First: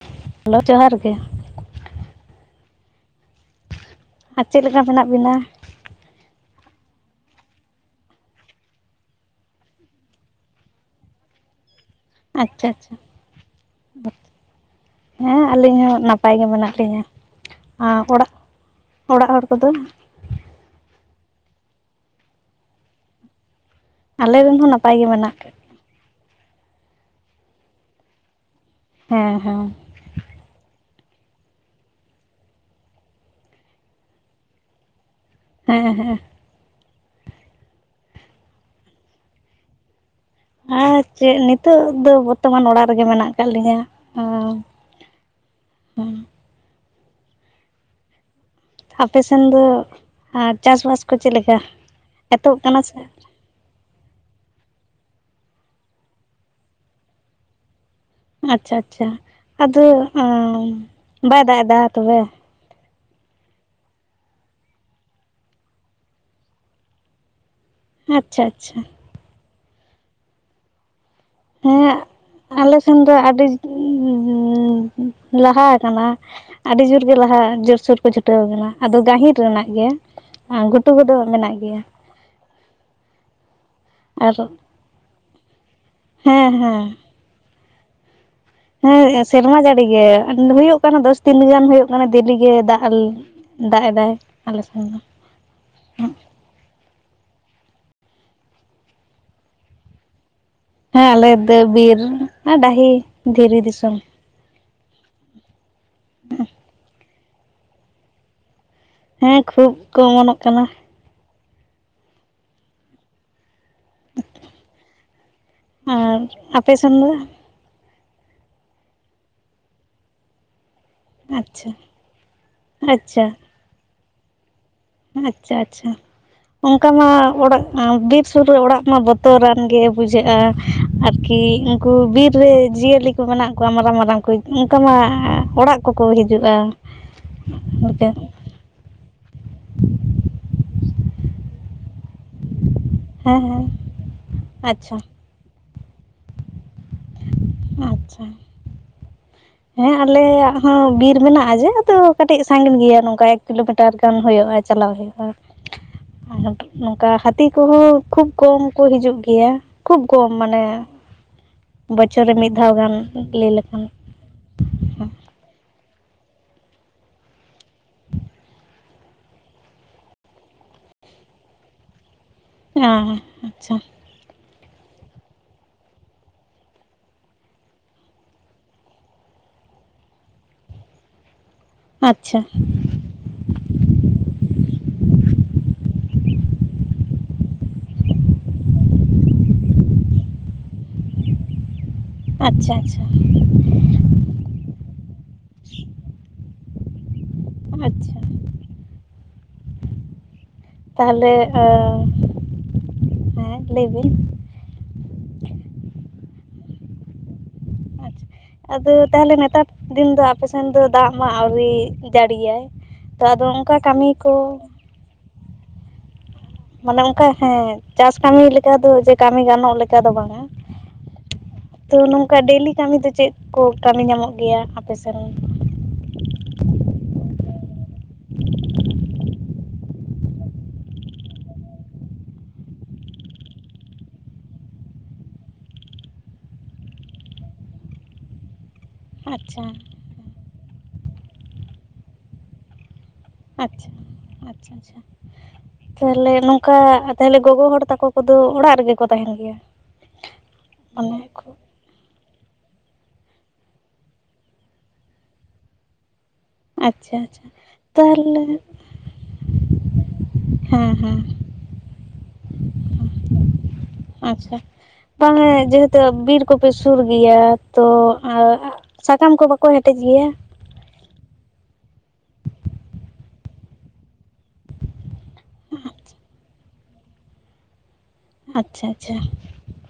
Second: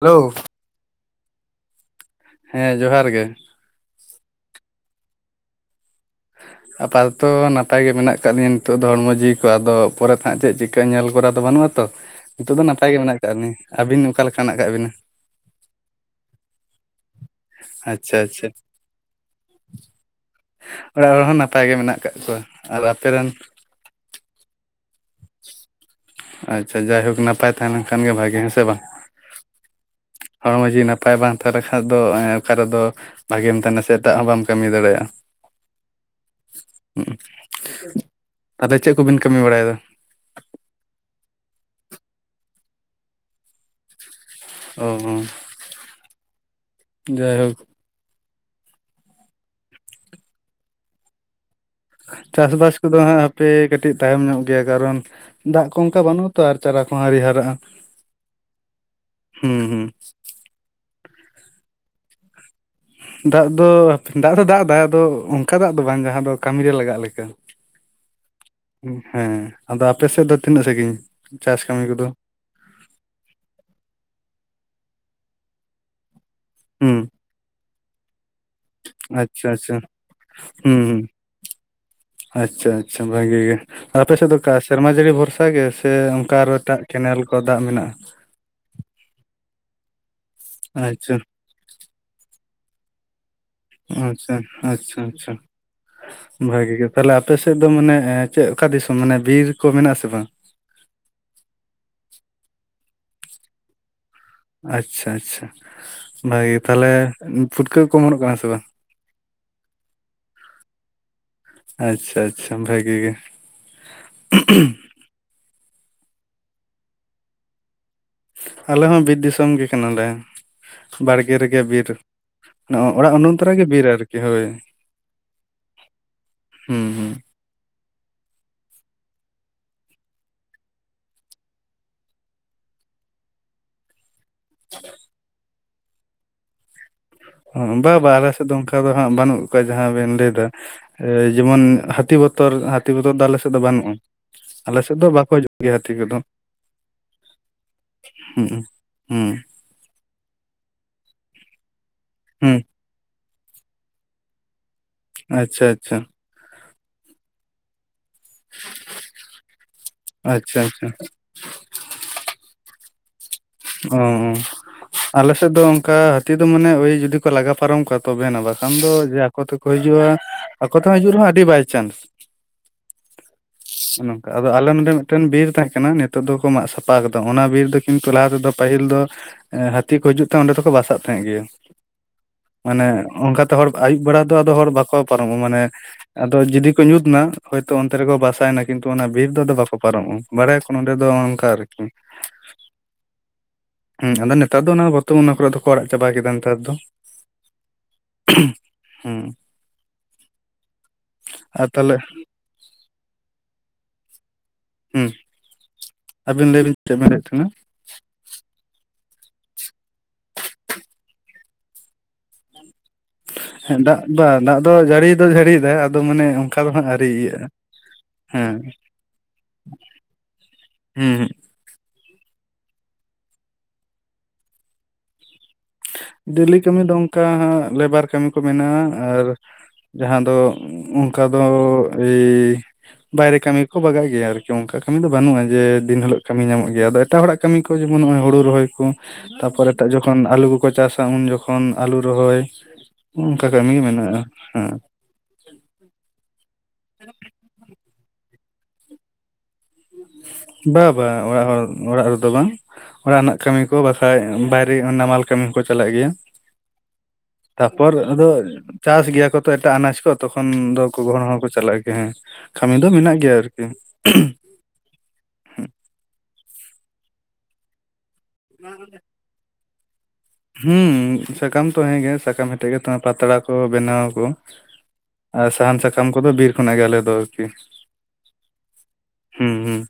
Hello hello ᱡᱚᱦᱟᱨ ᱜᱮ ᱦᱮᱸ ᱡᱚᱦᱟᱨ ᱜᱮ ᱟᱨ ᱪᱮᱫ ᱞᱮᱠᱟ ᱢᱮᱱᱟᱜ ᱵᱤᱱᱟ? [unintelligible] ᱟᱯᱟᱛᱚᱛᱚ ᱱᱟᱯᱟᱭ ᱜᱮ ᱢᱮᱱᱟᱜ ᱟᱠᱟᱫ ᱞᱤᱧᱟᱹ ᱱᱤᱛᱚᱜ ᱫᱚ ᱦᱚᱲᱢᱚ ᱡᱤᱣᱤ ᱠᱚ ᱟᱫᱚ ᱯᱚᱨᱮᱛᱮ ᱦᱟᱸᱜ ᱪᱮᱫ ᱪᱤᱠᱟᱹ ᱧᱮᱞ ᱠᱚᱨᱟᱣ ᱫᱚ ᱵᱟᱹᱱᱩᱜᱼᱟ ᱛᱚ᱾ ᱱᱤᱛᱚᱜ ᱫᱚ ᱟᱪᱪᱷᱟ ᱱᱟᱯᱟᱭ ᱟᱪᱪᱷᱟ ᱜᱮ ᱢᱮᱱᱟᱜ ᱟᱠᱟᱜ ᱞᱤᱧᱟ, ᱟᱵᱤᱱ ᱚᱠᱟ ᱞᱮᱠᱟ ᱢᱮᱱᱟᱜ ᱠᱟᱜ ᱵᱤᱱᱟ? ᱦᱮᱸ ᱟᱹᱞᱤᱧ ᱦᱚᱸ ᱱᱟᱯᱟᱭ ᱜᱮ ᱢᱮᱱᱟᱜ ᱞᱤᱧᱟᱹ, ᱟᱸ ᱟᱪᱪᱷᱟ ᱚᱲᱟᱜ, ᱟᱪᱪᱷᱟ ᱚᱲᱟᱜ ᱦᱚᱲ ᱠᱚᱫᱚ? ᱚᱲᱟᱜ ᱦᱚᱲ ᱦᱚ ᱱᱟᱯᱟᱭ ᱜᱮ ᱢᱮᱱᱟᱜ ᱟᱠᱟᱜ ᱠᱚᱣᱟ, ᱟᱨ ᱟᱯᱮ ᱨᱮᱱ? ᱟᱞᱮ ᱨᱮᱱ ᱦᱚᱸ ᱱᱟᱯᱟᱭ ᱜᱮ ᱢᱮᱱᱟᱜ ᱠᱟᱜ ᱟᱪᱪᱷᱟ ᱡᱟᱭᱦᱳᱠ ᱱᱟᱯᱟᱭ ᱛᱟᱦᱮᱸ ᱞᱮᱱᱠᱷᱟᱱ ᱜᱮ ᱵᱷᱟᱜᱤ ᱦᱮᱸ ᱥᱮ ᱵᱟᱝ? ᱦᱮᱸ ᱦᱮᱸ᱾ ᱦᱚᱲᱢᱚ ᱡᱤᱣᱤ ᱱᱟᱯᱟᱭ ᱵᱟᱝ ᱛᱟᱦᱮᱸ ᱞᱮᱠᱷᱟᱡ ᱫᱚ ᱮᱸ ᱚᱠᱟ ᱨᱮᱫᱚ ᱵᱷᱟᱜᱮᱢ ᱛᱟᱦᱮᱸᱱᱟ ᱥᱮᱛᱟᱜ ᱦᱚᱸ ᱵᱟᱢ ᱠᱟᱢᱤ ᱫᱟᱲᱮᱭᱟᱜᱼᱟ᱾ ᱦᱮᱸ ᱦᱮᱸ᱾ [inaudible] ᱟᱫᱚ ᱪᱮᱫ ᱠᱚᱵᱤᱱ ᱠᱟᱹᱢᱤ ᱵᱟᱲᱟᱭᱫᱟ? ᱟᱨ ᱪᱮᱫ ᱱᱤᱛᱳᱜ ᱫᱚ ᱵᱚᱨᱛᱚᱢᱟᱱ ᱚᱲᱟᱜ ᱨᱮᱜᱮ ᱢᱮᱱᱟᱜ ᱟᱠᱟᱫ ᱞᱤᱧᱟ᱾ [unintelligible] ᱡᱟᱭᱦᱳᱠ᱾ ᱟᱯᱮ ᱥᱮᱱ ᱫᱚ, ᱟᱸ ᱪᱟᱥ ᱵᱟᱥ ᱠᱚ ᱪᱮᱫ ᱞᱮᱠᱟ? ᱪᱟᱥ ᱮᱛᱚᱦᱚᱵ ᱵᱟᱥ ᱠᱟᱱᱟ ᱠᱚᱫᱚ ᱥᱮ ᱦᱟᱸᱜ ᱦᱟ ᱯᱮ ᱠᱟᱹᱴᱤᱡ ᱛᱟᱭᱚᱢ ᱧᱚᱜ ᱜᱮᱭᱟ ᱠᱟᱨᱚᱱ, ᱫᱟᱜ ᱠᱚ ᱚᱝᱠᱟ ᱵᱟᱹᱱᱩᱜᱼᱟ ᱛᱚ ᱟᱨ ᱪᱟᱨᱟ ᱠᱚᱦᱚᱸ ᱟᱣᱨᱤ ᱦᱟᱨᱟᱜᱼᱟ᱾ ᱟᱪᱪᱷᱟ ᱟᱪᱪᱷᱟ ᱦᱩᱸ ᱟᱫᱚ ᱦᱩᱸ ᱚᱸ ᱵᱟᱭ ᱫᱟᱜ ᱮᱫᱟ ᱛᱚᱵᱮ? ᱫᱟᱜ ᱫᱚ, ᱫᱟᱜ ᱫᱚ ᱫᱟᱜ ᱮᱫᱟ ᱟᱫᱚ ᱚᱝᱠᱟ ᱫᱟᱜ ᱫᱚ ᱵᱟᱝ ᱡᱟᱦᱟᱸ ᱫᱚ ᱠᱟᱢᱤᱱᱨᱮ ᱞᱟᱜᱟᱜ ᱞᱮᱠᱟ᱾ ᱟᱪᱪᱷᱟ ᱟᱪᱪᱷᱟ᱾ ᱦᱮᱸ, ᱟᱫᱚ ᱟᱯᱮ ᱥᱮᱫ ᱫᱚ ᱛᱤᱱᱟᱹᱜ ᱥᱟᱺᱜᱤᱧ ᱪᱟᱥ ᱠᱟᱹᱢᱤ ᱦᱮᱸ ᱠᱚᱫᱚ? ᱟᱞᱮ ᱥᱮᱱ ᱫᱚ ᱟᱹᱰᱤ [inaudible] ᱞᱟᱦᱟ ᱠᱟᱱᱟ᱾ ᱟᱹᱰᱤ ᱦᱩᱸ ᱡᱳᱨᱜᱮ ᱞᱟᱦᱟ ᱡᱳᱨᱥᱳᱨ ᱠᱚ ᱪᱷᱩᱴᱟᱹᱣ ᱟᱠᱟᱱᱟ᱾ ᱟᱫᱚ ᱜᱟᱦᱤᱨ ᱟᱪᱪᱷᱟ ᱨᱮᱱᱟᱜ ᱟᱪᱪᱷᱟ ᱜᱮ, ᱟᱸ ᱦᱩᱸ ᱜᱷᱩᱴᱩ ᱦᱩᱸ ᱠᱚᱫᱚ ᱢᱮᱱᱟᱜ ᱜᱮᱭᱟ᱾ ᱟᱪᱪᱷᱟ ᱟᱪᱪᱷᱟ ᱵᱷᱟᱜᱮ ᱜᱮ, ᱟᱯᱮ ᱥᱮᱫ ᱟᱨ ᱫᱚ ᱠᱟᱥ ᱥᱮᱨᱢᱟ ᱡᱟᱹᱲᱤ ᱵᱷᱚᱨᱥᱟ ᱜᱮ ᱥᱮ ᱚᱝᱠᱟ ᱦᱮᱸ ᱟᱨᱚ ᱮᱴᱟᱜ ᱦᱮᱸ ᱠᱮᱱᱮᱞ ᱠᱚ ᱫᱟᱜ ᱢᱮᱱᱟᱜᱼᱟ? ᱦᱮᱸ, ᱥᱮᱨᱢᱟ ᱡᱟᱹᱲᱤ ᱜᱮ ᱟᱸᱰ ᱦᱩᱭᱩᱜ ᱠᱟᱱᱟ, ᱟᱪᱪᱷᱟ ᱫᱚᱥ ᱫᱤᱱ ᱜᱟᱱ ᱦᱩᱭᱩᱜ ᱠᱟᱱᱟ᱾ ᱫᱤᱞᱤ ᱜᱮ ᱫᱟᱜ ᱟᱞ ᱟᱸᱪᱪᱷᱟ, ᱟᱸᱪᱪᱷᱟ-ᱪᱷᱟ᱾ ᱦᱮᱸ ᱵᱷᱟᱜᱤ ᱜᱮ ᱛᱟᱞᱮ ᱟᱯᱮᱥᱮᱫ ᱫᱚ ᱢᱟᱱᱮ ᱮᱸ ᱪᱮᱜ ᱠᱟ ᱫᱤᱥᱚᱢ, ᱢᱟᱱᱮ ᱵᱤᱨ ᱠᱚ ᱢᱮᱱᱟᱜᱼᱟ ᱟᱥᱮ ᱵᱟᱝ? ᱦᱮᱸ, ᱟᱞᱮ ᱫᱟᱹ ᱵᱤᱨ ᱟᱸ ᱰᱟᱹᱦᱤ, ᱫᱷᱤᱨᱤ ᱫᱤᱥᱚᱢ᱾ ᱟᱪᱪᱷᱟ-ᱪᱷᱟ, ᱵᱟᱜᱮ ᱜᱮ ᱛᱷᱟᱞᱮ ᱩᱸ ᱯᱷᱩᱴᱠᱟᱹ ᱠᱚ ᱚᱢᱚᱱᱚᱜ ᱠᱟᱱᱟ ᱥᱮ ᱵᱟᱝ? ᱦᱮᱸ, ᱠᱷᱩᱵ ᱠᱚ ᱚᱢᱚᱱᱚᱜ ᱠᱟᱱᱟ᱾ ᱟᱪᱪᱷᱟ-ᱟᱪᱪᱷᱟ, ᱵᱷᱟᱹᱜᱤ ᱜᱮ᱾ ᱟᱸᱨ ᱟᱯᱮ ᱥᱮᱱ ᱫᱚ? ᱟᱞᱮ ᱦᱚᱸ ᱵᱤᱫ ᱫᱤᱥᱚᱢ ᱜᱮ ᱠᱟᱱᱟᱞᱮ᱾ ᱵᱟᱲᱜᱮ ᱨᱮᱜᱮ ᱟᱪᱪᱷᱟ ᱵᱤᱨ ᱱᱚᱜᱼᱚ ᱚᱲᱟᱜ ᱩᱱᱩᱱ ᱛᱮ ᱨᱮᱜᱮ ᱵᱤᱨ ᱟᱨᱠᱤ ᱦᱳᱭ᱾ ᱟᱸᱪᱪᱷᱟ-ᱪᱷᱟ, ᱚᱝᱠᱟ ᱢᱟ ᱦᱩᱸ ᱚᱲᱟᱜ ᱟᱸ ᱵᱤᱨ ᱥᱩᱨ ᱨᱮ ᱚᱲᱟᱜ ᱢᱟ ᱵᱚᱛᱚᱨᱟᱱ ᱜᱮ ᱵᱩᱡᱷᱟᱹᱜᱼᱟ ᱟᱨᱠᱤ ᱩᱝᱠᱩ ᱵᱤᱨ ᱨᱮ ᱡᱤᱭᱟᱹᱞᱤ ᱠᱚ ᱢᱮᱱᱟᱜ ᱠᱚᱣᱟ ᱢᱟᱨᱟᱝ-ᱢᱟᱨᱟᱝ ᱠᱚ ᱩᱸ ᱚᱝᱠᱟ ᱢᱟ ᱚᱲᱟᱜ ᱠᱚ-ᱠᱚ ᱦᱤᱡᱩᱜᱼᱟ! ᱩᱸ ᱵᱟ-ᱵᱟ ᱦᱮᱸ ᱟᱞᱮ ᱥᱮ ᱮᱫᱚᱢ ᱠᱷᱟ ᱫᱚ ᱦᱟᱸᱜ ᱵᱟᱹᱱᱩᱜ ᱠᱟ ᱡᱟᱦᱟᱸ ᱵᱮᱱ ᱞᱟᱹᱭ ᱫᱟ, ᱮ ᱡᱮᱢᱚᱱ ᱦᱟᱹᱛᱤ ᱵᱚᱛᱚᱨ ᱟ ᱛᱤ ᱠᱚᱫᱚ ᱫᱟᱞᱮ ᱥᱮᱫ ᱫᱚ ᱦᱮᱸ ᱵᱟᱱᱩᱜᱼᱚᱸ, ᱟᱞᱮ ᱥᱮᱫ ᱟᱪᱪᱷᱟ ᱫᱚ ᱵᱟᱠᱚ ᱡᱩᱜ ᱜᱮᱭᱟ ᱦᱟᱛᱷᱤ ᱠᱚᱫᱚ᱾ ᱟᱸᱪᱪᱷᱟ, ᱦᱩᱸ ᱦᱩᱸ ᱦᱮᱸ, ᱟᱞᱮᱭᱟᱜ ᱦᱚᱸ ᱵᱤᱨ ᱢᱮᱱᱟᱜᱼᱟ ᱡᱮ ᱟᱫᱚ. ᱠᱟᱹᱴᱤᱜ ᱦᱩᱸ ᱥᱟᱸᱜᱤᱱ ᱜᱮᱭᱟ ᱱᱚᱝᱠᱟ ᱮᱠ ᱠᱤᱞᱳᱢᱤᱴᱟᱨ ᱜᱟᱱ ᱦᱩᱭᱩᱜᱼᱟ, ᱪᱟᱞᱟᱣ ᱦᱩᱭᱩᱜᱼᱟ᱾ ᱟᱪᱪᱷᱟ ᱟᱪᱪᱷᱟ ᱟᱱᱚᱯ ᱱᱚᱝᱠᱟ ᱦᱟᱹᱛᱤ ᱠᱚᱦᱚᱸ ᱠᱷᱩᱵ ᱠᱚᱢ ᱠᱚ ᱦᱤᱡᱩᱜ ᱜᱮᱭᱟ, ᱠᱷᱩᱵ ᱠᱚᱢ ᱟᱪᱪᱷᱟ ᱢᱟᱱᱮ ᱟᱪᱪᱷᱟ ᱪᱚ ᱨᱮ ᱢᱤᱜ ᱫᱷᱟᱣ ᱜᱟᱱ ᱞᱟᱹᱭ ᱞᱮ ᱩᱸ-ᱩᱸ᱾ ᱟᱞᱮᱥᱮᱜ ᱫᱚ ᱚᱝᱠᱟ ᱟᱹᱛᱤ ᱫᱚ ᱢᱟᱱᱮ ᱳᱭ ᱡᱩᱫᱤ ᱠᱚ ᱞᱟᱜᱟ ᱯᱟᱨᱚᱢ ᱠᱟ ᱛᱚᱵᱮᱱᱟ᱾ ᱵᱟᱠᱷᱟᱱ ᱫᱚ ᱡᱮ ᱠᱚ ᱛᱮᱠᱚ ᱦᱤᱡᱩᱜᱼᱟ, ᱟᱠᱚ ᱛᱮᱦᱚᱸ ᱦᱤᱡᱩᱜ ᱨᱮᱦᱚᱸ ᱟᱹᱰᱤ ᱵᱟᱭᱪᱟᱱᱥ᱾ ᱦᱮᱸ ᱟᱪᱪᱷᱟ ᱚᱱᱮ ᱚᱝᱠᱟ ᱟᱫᱚ ᱟᱞᱮ ᱱᱚᱸᱰᱮ ᱢᱤᱫᱴᱮᱱ ᱵᱤᱨ ᱛᱟᱦᱮᱸ ᱠᱟᱱᱟ, ᱱᱤᱛᱚᱜ ᱫᱚᱠᱚ ᱢᱟᱜ ᱥᱟᱯᱷᱟ ᱠᱟᱫᱟ ᱾ ᱚᱱᱟ ᱵᱤᱨ ᱫᱚ ᱠᱤᱱᱛᱩ ᱞᱟᱦᱟ ᱛᱮᱫᱚ ᱯᱟᱹᱦᱤᱞ ᱫᱚ ᱮᱸ ᱦᱟᱹᱛᱤ ᱠᱚ ᱦᱤᱡᱩᱜ ᱛᱟᱦᱮᱸ ᱚᱸᱰᱮ ᱫᱚᱠᱚ ᱵᱟᱥᱟᱜ ᱛᱟᱦᱮᱸᱫ ᱜᱮᱭᱟ ᱾ ᱟᱪᱪᱷᱟ ᱢᱟᱱᱮ ᱚᱝᱠᱟ ᱛᱮ ᱦᱚᱲ ᱟᱹᱭᱩᱵ ᱵᱮᱲᱟ ᱫᱚ ᱟᱫᱚ ᱦᱚᱲ ᱵᱟᱠᱚ ᱯᱟᱨᱚᱢᱚᱜᱼᱟ ᱢᱟᱱᱮ ᱟᱫᱚ ᱡᱩᱫᱤ ᱠᱚ ᱧᱩᱛᱱᱟ ᱦᱚᱭᱛᱳ ᱚᱱᱛᱮ ᱨᱮᱠᱚ ᱵᱟᱥᱟᱭᱮᱱᱟ, ᱠᱤᱱᱛᱩ ᱚᱱᱟ ᱵᱤᱨ ᱫᱚ ᱟᱫᱚ ᱵᱟᱠᱚ ᱯᱟᱨᱚᱢᱚᱜᱼᱟ ᱾ ᱵᱟᱲᱟᱭᱟᱠᱚ ᱱᱚᱸᱰᱮ ᱫᱚ ᱚᱱᱠᱟ ᱟᱨᱠᱤ ᱾ ᱟᱪᱪᱷᱟ ᱟᱪᱪᱷᱟ ᱦᱮᱸ, ᱟᱫᱚ ᱱᱮᱛᱟᱨ ᱫᱚ ᱚᱱᱟ ᱵᱚᱨᱛᱚᱢᱟᱱ ᱚᱱᱟ ᱠᱚᱨᱮ ᱫᱚᱠᱚ ᱟᱲᱟᱜ ᱪᱟᱵᱟ ᱠᱮᱫᱟ ᱱᱮᱛᱟᱨ ᱫᱚ ᱾ ᱟᱪᱪᱷᱟ ᱦᱩᱸ᱾ ᱛᱟᱦᱚᱞᱮ ᱮ ᱮᱸ ᱞᱟᱹᱭ ᱵᱤᱱ ᱦᱩ ᱟᱵᱤᱱ ᱞᱟᱹᱭ ᱵᱤᱱ ᱪᱮᱫ ᱵᱮᱱ ᱞᱟᱹᱭᱮᱫ ᱛᱟᱦᱮᱱᱟ? ᱟᱪᱪᱷᱟ ᱟᱫᱚ ᱛᱟᱦᱞᱮ ᱱᱮᱛᱟᱨ ᱫᱤᱱ ᱫᱚ ᱟᱯᱮ ᱥᱮᱱ ᱫᱚ ᱫᱟᱜ ᱢᱟᱜ ᱟᱹᱣᱨᱤ ᱡᱟᱹᱲᱤᱭᱟᱭ᱾ ᱛᱚ ᱟᱫᱚ ᱦᱮᱸ ᱚᱱᱠᱟ ᱫᱟᱜ ᱠᱟᱹᱢᱤ ᱫᱟ ᱫᱟᱜ ᱠᱚ ᱫᱚ ᱡᱟᱹᱲᱤ ᱫᱚ ᱡᱟᱹᱲᱤᱭᱫᱟᱭ ᱟᱫᱚ ᱢᱟᱱᱮ ᱫᱚ ᱦᱟᱸᱜ ᱢᱟᱱᱮ ᱟᱹᱣᱨᱤ ᱚᱱᱠᱟ ᱤᱭᱟᱹᱜᱼᱟ ᱦᱮᱸ ᱪᱟᱥ ᱠᱟᱹᱢᱤ ᱦᱮᱸ ᱞᱮᱠᱟ ᱫᱚ ᱡᱮ ᱠᱟᱹᱢᱤ ᱜᱟᱱᱚᱜ ᱞᱮᱠᱟ ᱫᱚ ᱵᱟᱝᱟ ᱦᱩᱸ ᱦᱩᱸ ᱾ ᱛᱚ ᱱᱚᱝᱠᱟ ᱰᱮᱞᱤ ᱠᱟᱹᱢᱤ ᱫᱚ ᱪᱮᱫ ᱠᱚ ᱠᱟᱹᱢᱤ ᱧᱟᱢᱚᱜ ᱜᱮᱭᱟ ᱟᱯᱮ ᱥᱮᱱ? ᱰᱮᱞᱤ ᱠᱟᱹᱢᱤ ᱫᱚ ᱚᱝᱠᱟ ᱞᱮᱵᱟᱨ ᱠᱟᱹᱢᱤ ᱠᱚ ᱢᱮᱱᱟᱜᱼᱟ, ᱟᱨ ᱡᱟᱦᱟᱸ ᱫᱚ ᱚᱝᱠᱟ ᱫᱚ ᱮᱭ ᱵᱟᱭᱨᱮ ᱠᱟᱹᱢᱤ ᱠᱚ ᱵᱟᱜᱟ ᱜᱮᱭᱟ ᱟᱨᱠᱤ, ᱚᱝᱠᱟ ᱠᱟᱹᱢᱤ ᱫᱚ ᱵᱟᱹᱱᱩᱜᱼᱟ ᱡᱮ ᱫᱤᱱ ᱦᱤᱞᱳᱜ ᱠᱟᱹᱢᱤ ᱧᱟᱢᱚᱜ ᱜᱮᱭᱟ, ᱟᱫᱚ ᱮᱴᱟᱜ ᱦᱚᱲᱟᱜ ᱠᱟᱹᱢᱤ ᱠᱚ ᱡᱮᱢᱚᱱ ᱱᱚᱜᱼᱚᱭ ᱦᱳᱲᱩ ᱨᱚᱦᱚᱭ ᱠᱚ᱾ ᱟᱪᱪᱷᱟ ᱛᱟᱯᱚᱨ ᱮᱴᱟᱜ ᱡᱚᱠᱷᱚᱱ ᱟᱹᱞᱩ ᱠᱚᱠᱚ ᱪᱟᱥᱟ ᱩᱱ ᱡᱚᱠᱷᱚᱱ ᱟᱹᱞᱩ ᱨᱚᱦᱚᱭ ᱾ ᱦᱚᱜ-ᱚᱝᱠᱟ ᱠᱟᱹᱢᱤ ᱜᱮ ᱢᱮᱱᱟᱜᱼᱟ ᱦᱮᱸ ᱾ ᱛᱟᱦᱞᱮ ᱱᱚᱝᱠᱟ ᱛᱟᱦᱚᱞᱮ ᱜᱚᱜᱚ ᱦᱚᱲ ᱛᱟᱠᱚ ᱠᱚᱫᱚ ᱚᱲᱟᱜ ᱨᱮᱜᱮ ᱠᱚ ᱛᱟᱦᱮᱱ ᱜᱮᱭᱟ? ᱵᱟ ᱵᱟ ᱢᱟᱱᱮ ᱚᱲᱟ ᱠᱚ? ᱦᱚᱲ ᱚᱲᱟᱜ ᱨᱮᱫᱚ ᱵᱟᱝ ᱚᱲᱟᱜ ᱨᱮᱱᱟᱜ ᱠᱟᱹᱢᱤ ᱠᱚ ᱵᱟᱠᱷᱟᱡ ᱵᱟᱭᱨᱮ ᱱᱟᱢᱟᱞ ᱠᱟᱹᱢᱤ ᱦᱚᱸᱠᱚ ᱪᱟᱞᱟᱜ ᱜᱮᱭᱟ ᱾ ᱟᱪᱪᱷᱟ ᱟᱪᱪᱷᱟ ᱛᱟᱯᱚᱨ ᱟᱫᱚ ᱛᱟᱦᱚᱞᱮ ᱪᱟᱥ ᱜᱮᱭᱟ ᱠᱚ ᱛᱚ ᱮᱴᱟᱜ ᱟᱱᱟᱡ ᱠᱚ ᱛᱚᱠᱷᱚᱱ ᱫᱚ ᱦᱮᱸ ᱜᱚᱜᱚ ᱦᱮᱸ ᱦᱚᱲᱚ ᱦᱚᱸᱠᱚ ᱪᱟᱞᱟᱜ ᱜᱮᱭᱟ ᱦᱮᱸ ᱾ ᱠᱟᱹᱢᱤ ᱫᱚ ᱢᱮᱱᱟᱜ ᱜᱮᱭᱟ ᱟᱨᱠᱤ ᱾ ᱟᱪᱪᱷᱟ ᱾ ᱛᱟᱦᱚᱞᱮ ᱡᱮᱦᱮᱛᱩ ᱵᱤᱨ ᱠᱚᱯᱮ ᱥᱩᱨ ᱜᱮᱭᱟ ᱛᱚ ᱾ ᱟᱨ ᱥᱟᱠᱟᱢ ᱠᱚ ᱵᱟᱠᱚ ᱦᱮᱴᱮᱡ ᱜᱮᱭᱟ? ᱦᱩᱸ, ᱥᱟᱠᱟᱢ ᱛᱚ ᱦᱮᱸᱜᱮ ᱥᱟᱠᱟᱢ ᱦᱮᱴᱮᱡ ᱠᱟᱛᱮ ᱯᱟᱛᱲᱟ ᱠᱚ ᱵᱮᱱᱟᱣᱟᱠᱚ ᱾ ᱟᱨ ᱥᱟᱦᱟᱱ ᱥᱟᱠᱟᱢ ᱠᱚᱫᱚ ᱵᱤᱨ ᱠᱷᱚᱱᱟᱜ ᱜᱮ ᱟᱞᱮ ᱫᱚ ᱟᱨᱠᱤ ᱾ ᱟᱪᱪᱷᱟ ᱟᱪᱪᱷᱟ ᱾ ᱦᱩᱸ ᱦᱩᱸ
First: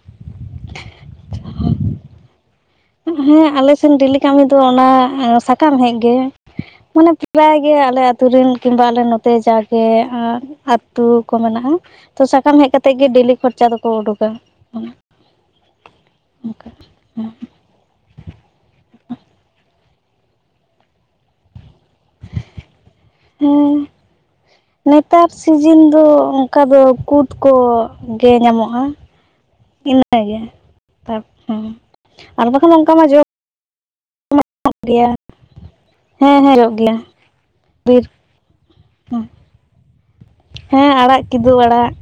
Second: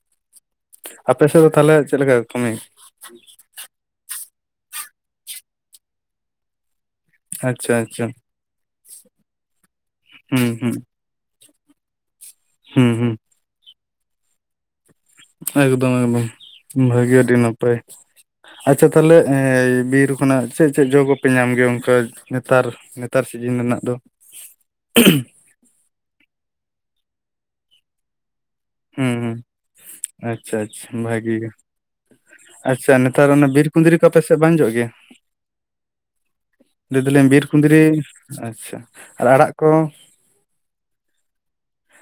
ᱟᱯᱮ ᱥᱮᱫ ᱫᱚ ᱛᱟᱦᱚᱞᱮ ᱪᱮᱫ ᱞᱮᱠᱟ ᱠᱟᱹᱢᱤ? ᱦᱮᱸ, ᱟᱞᱮ ᱥᱮᱱ ᱰᱮᱞᱤ ᱠᱟᱹᱢᱤ ᱫᱚ ᱚᱱᱟ ᱥᱟᱠᱟᱢ ᱦᱮᱡ ᱜᱮ ᱢᱟᱱᱮ ᱾ ᱥᱮᱫᱟᱭ ᱟᱪᱪᱷᱟ ᱜᱮ ᱟᱞᱮ ᱟᱪᱪᱷᱟ ᱟᱛᱩ ᱨᱮᱱ ᱠᱤᱢᱵᱟ ᱟᱞᱮ ᱱᱚᱛᱮ ᱡᱟᱜᱮ ᱦᱩᱸ ᱦᱩᱸ ᱟᱹᱛᱩᱳ ᱠᱚ ᱢᱮᱱᱟᱜᱼᱟ ᱾ ᱛᱚ ᱥᱟᱠᱟᱢ ᱦᱮᱡ ᱦᱩᱸ ᱠᱟᱛᱮᱜ ᱜᱮ ᱦᱩᱸ ᱰᱮᱞᱤ ᱠᱷᱚᱨᱪᱟ ᱫᱚᱠᱚ ᱩᱰᱩᱠᱟ ᱚᱱᱟ ᱾ ᱮᱠᱫᱚᱢ ᱮᱠᱫᱚᱢ, ᱵᱷᱟᱹᱜᱮ ᱟᱹᱰᱤ ᱱᱟᱯᱟᱭ ᱾ ᱟᱪᱪᱷᱟ ᱾ ᱛᱟᱦᱚᱞᱮ ᱮ ᱵᱤᱨ ᱠᱷᱚᱱᱟᱜ ᱪᱮᱫ ᱪᱮᱫ ᱡᱚ ᱠᱚᱯᱮ ᱧᱟᱢ ᱜᱮᱭᱟ ᱚᱱᱠᱟ ᱱᱮᱛᱟᱨ? ᱱᱮᱛᱟᱨ ᱥᱤᱡᱤᱱ ᱨᱮᱱᱟᱜ ᱦᱮᱸ ᱫᱚ ᱾ ᱱᱮᱛᱟᱨ ᱥᱤᱡᱤᱱ ᱫᱚ ᱚᱱᱠᱟ ᱫᱚ ᱠᱩᱫ ᱠᱚᱜᱮ ᱧᱟᱢᱚᱜᱼᱟ ᱦᱩᱸ ᱦᱩᱸ ᱾ ᱤᱱᱟᱹᱜᱮ ᱟᱪᱪᱷᱟ ᱟᱪᱪᱷᱟ ᱵᱷᱟᱜᱤ ᱜᱮ ᱛᱟᱨᱯᱚᱨᱮ ᱟᱨ ᱵᱟᱠᱷᱟᱱ ᱚᱱᱠᱟ ᱟᱪᱪᱷᱟ ᱢᱟ ᱡᱚᱢ ᱱᱮᱛᱟᱨ ᱚᱱᱟ ᱵᱤᱨ ᱠᱩᱸᱫᱽᱨᱤ ᱠᱚ ᱟᱯ ᱥᱮᱫ ᱵᱟᱝ ᱡᱚᱜ ᱜᱮᱭᱟ ᱦᱮᱸ ᱦᱮᱸ ᱡᱚᱜ ᱜᱮᱭᱟ ᱞᱟᱹᱭ ᱫᱟᱞᱤᱧ ᱵᱤᱨ ᱠᱩᱸᱫᱽᱨᱤ ᱵᱤᱨ ᱾ ᱟᱪᱪᱷᱟ, ᱟᱨ ᱟᱲᱟᱜ ᱠᱚ? ᱦᱮᱸ, ᱟᱲᱟᱜ ᱠᱤᱫᱩ ᱟᱲᱟᱜ ᱾